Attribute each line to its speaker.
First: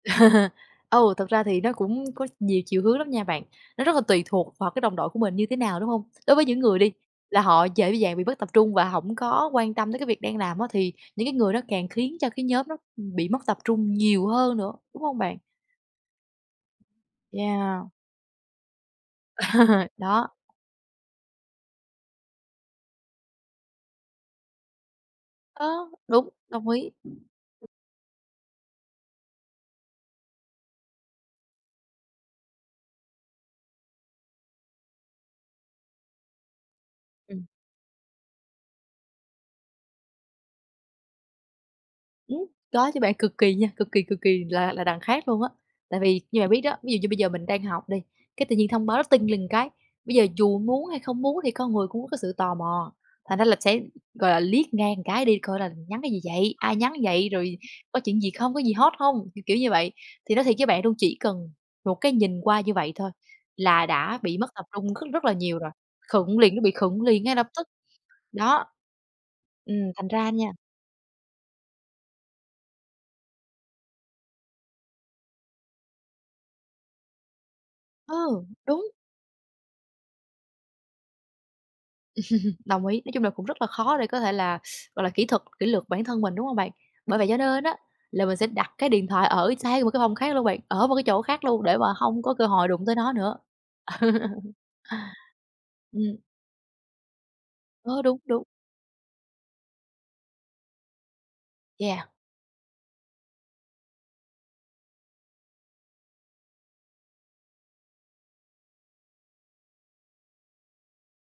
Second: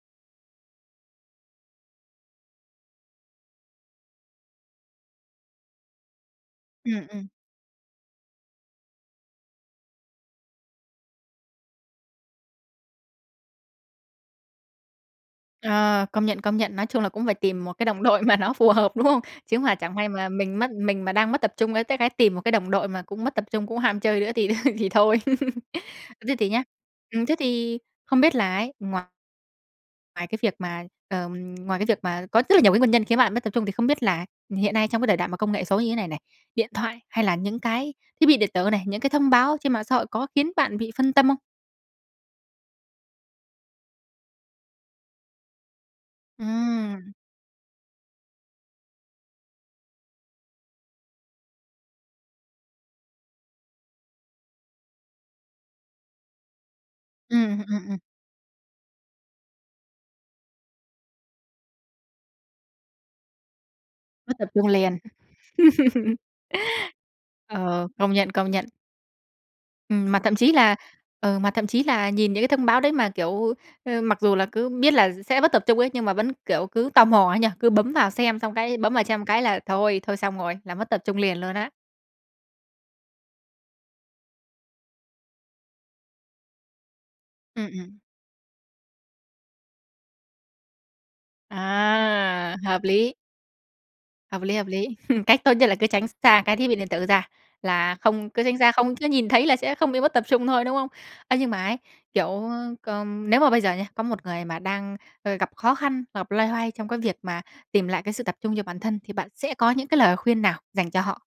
Speaker 1: Ừ, thực ra thì nó cũng có nhiều chiều hướng lắm nha bạn. Nó rất là tùy thuộc vào cái đồng đội của mình như thế nào, đúng hông? Đối với những người đi,
Speaker 2: Ừm, ừm.
Speaker 1: là họ dễ dàng bị mất tập trung và hổng có quan tâm tới cái việc đang làm á, thì những cái người đó càng khiến cho cái nhóm nó bị mất tập trung nhiều hơn nữa, đúng hông bạn?
Speaker 2: Ờ, công nhận, công nhận. Nói chung là cũng phải tìm một cái
Speaker 1: Yeah.
Speaker 2: đồng đội mà nó phù hợp, đúng hông? Chứ mà chẳng may
Speaker 1: Đó.
Speaker 2: mà mình mất mình mà đang mất tập trung, ơ, tới cái tìm một cái đồng đội mà cũng mất tập trung, cũng ham chơi nữa thì thì thôi.
Speaker 1: Ờ,
Speaker 2: Ơ,
Speaker 1: đúng,
Speaker 2: thế thì nhá,
Speaker 1: đồng ý.
Speaker 2: ừm, thế thì không biết là ấy, ngoài Ngoài cái việc mà Ờm, ngoài cái việc mà có rất là nhiều cái nguyên nhân khiến bạn mất tập trung, thì không biết là hiện nay trong cái đời đại mà công nghệ số như thế này này, điện thoại hay là
Speaker 1: Ừm.
Speaker 2: những cái thiết bị điện tử này, những cái thông báo trên mạng xã hội có khiến bạn bị phân tâm không?
Speaker 1: Ừm, có chứ bạn. Cực kỳ nha, cực kỳ, cực kỳ là là đằng khác luôn á. Tại vì như bạn biết đó, ví dụ như
Speaker 2: Ừm.
Speaker 1: bây giờ mình đang học đi, cái tự nhiên thông báo nó ting lên cái. Bây giờ dù muốn hay không muốn thì con người cũng có cái sự tò mò. Thành ra là sẽ, gọi là, liếc ngang cái đi coi là nhắn cái gì vậy, ai nhắn vậy, rồi
Speaker 2: Ừm, ừm, ừm.
Speaker 1: có chuyện gì không, có gì hot hông, kiểu, kiểu như vậy. Thì nói thiệt với bạn luôn, chỉ cần một cái nhìn qua như vậy thôi là đã
Speaker 2: Mất
Speaker 1: bị mất
Speaker 2: tập
Speaker 1: tập
Speaker 2: trung
Speaker 1: trung
Speaker 2: liền.
Speaker 1: cất rất là nhiều rồi. Khựng liền, nó bị khựng liền ngay lập tức.
Speaker 2: Ờ, công nhận, công
Speaker 1: Đó.
Speaker 2: nhận.
Speaker 1: Ừm, thành
Speaker 2: Ừm, mà
Speaker 1: ra
Speaker 2: thậm
Speaker 1: nha
Speaker 2: chí là ừ, mà thậm chí là nhìn những cái thông báo đấy mà, kiểu, ơ, mặc dù là cứ biết là s sẽ mất tập trung ấy, nhưng mà vẫn, kiểu, cứ tò mò ấy nhỉ? Cứ bấm vào xem
Speaker 1: Ừ,
Speaker 2: xong cái
Speaker 1: đúng.
Speaker 2: bấm vào xem cái là thôi, thôi xong rồi, là mất tập trung liền luôn á.
Speaker 1: Đồng ý. Nói chung là cũng rất là khó để có thể là, gọi là, kỹ thuật kỷ luật bản thân mình, đúng hông bạn? Bởi vậy cho nên
Speaker 2: Ừm,
Speaker 1: á,
Speaker 2: ừm.
Speaker 1: là mình sẽ đặt cái điện thoại ở sang một cái phòng khác luôn bạn, ở một cái chỗ khác luôn, để mà hông có cơ
Speaker 2: À,
Speaker 1: hội
Speaker 2: hợp
Speaker 1: đụng tới nó
Speaker 2: lý.
Speaker 1: nữa.
Speaker 2: Hợp lý, hợp lý. Cách tốt nhất là cứ tránh x
Speaker 1: Ừm.
Speaker 2: xa cái thiết bị điện tử ra. Là
Speaker 1: Ơ, đúng,
Speaker 2: không
Speaker 1: đúng.
Speaker 2: cứ tránh xa, không cứ nhìn thấy là sẽ không bị mất tập trung thôi, đúng không? Ơ, nhưng mà ấy,
Speaker 1: Yeah.
Speaker 2: kiểu, ơ, c nếu mà bây giờ nhá, có một người mà đang, ơ, gặp khó khăn, gặp loay hoay trong cái việc mà tìm lại cái sự tập trung cho bản thân, thì bạn sẽ có những cái lời khuyên nào dành cho họ?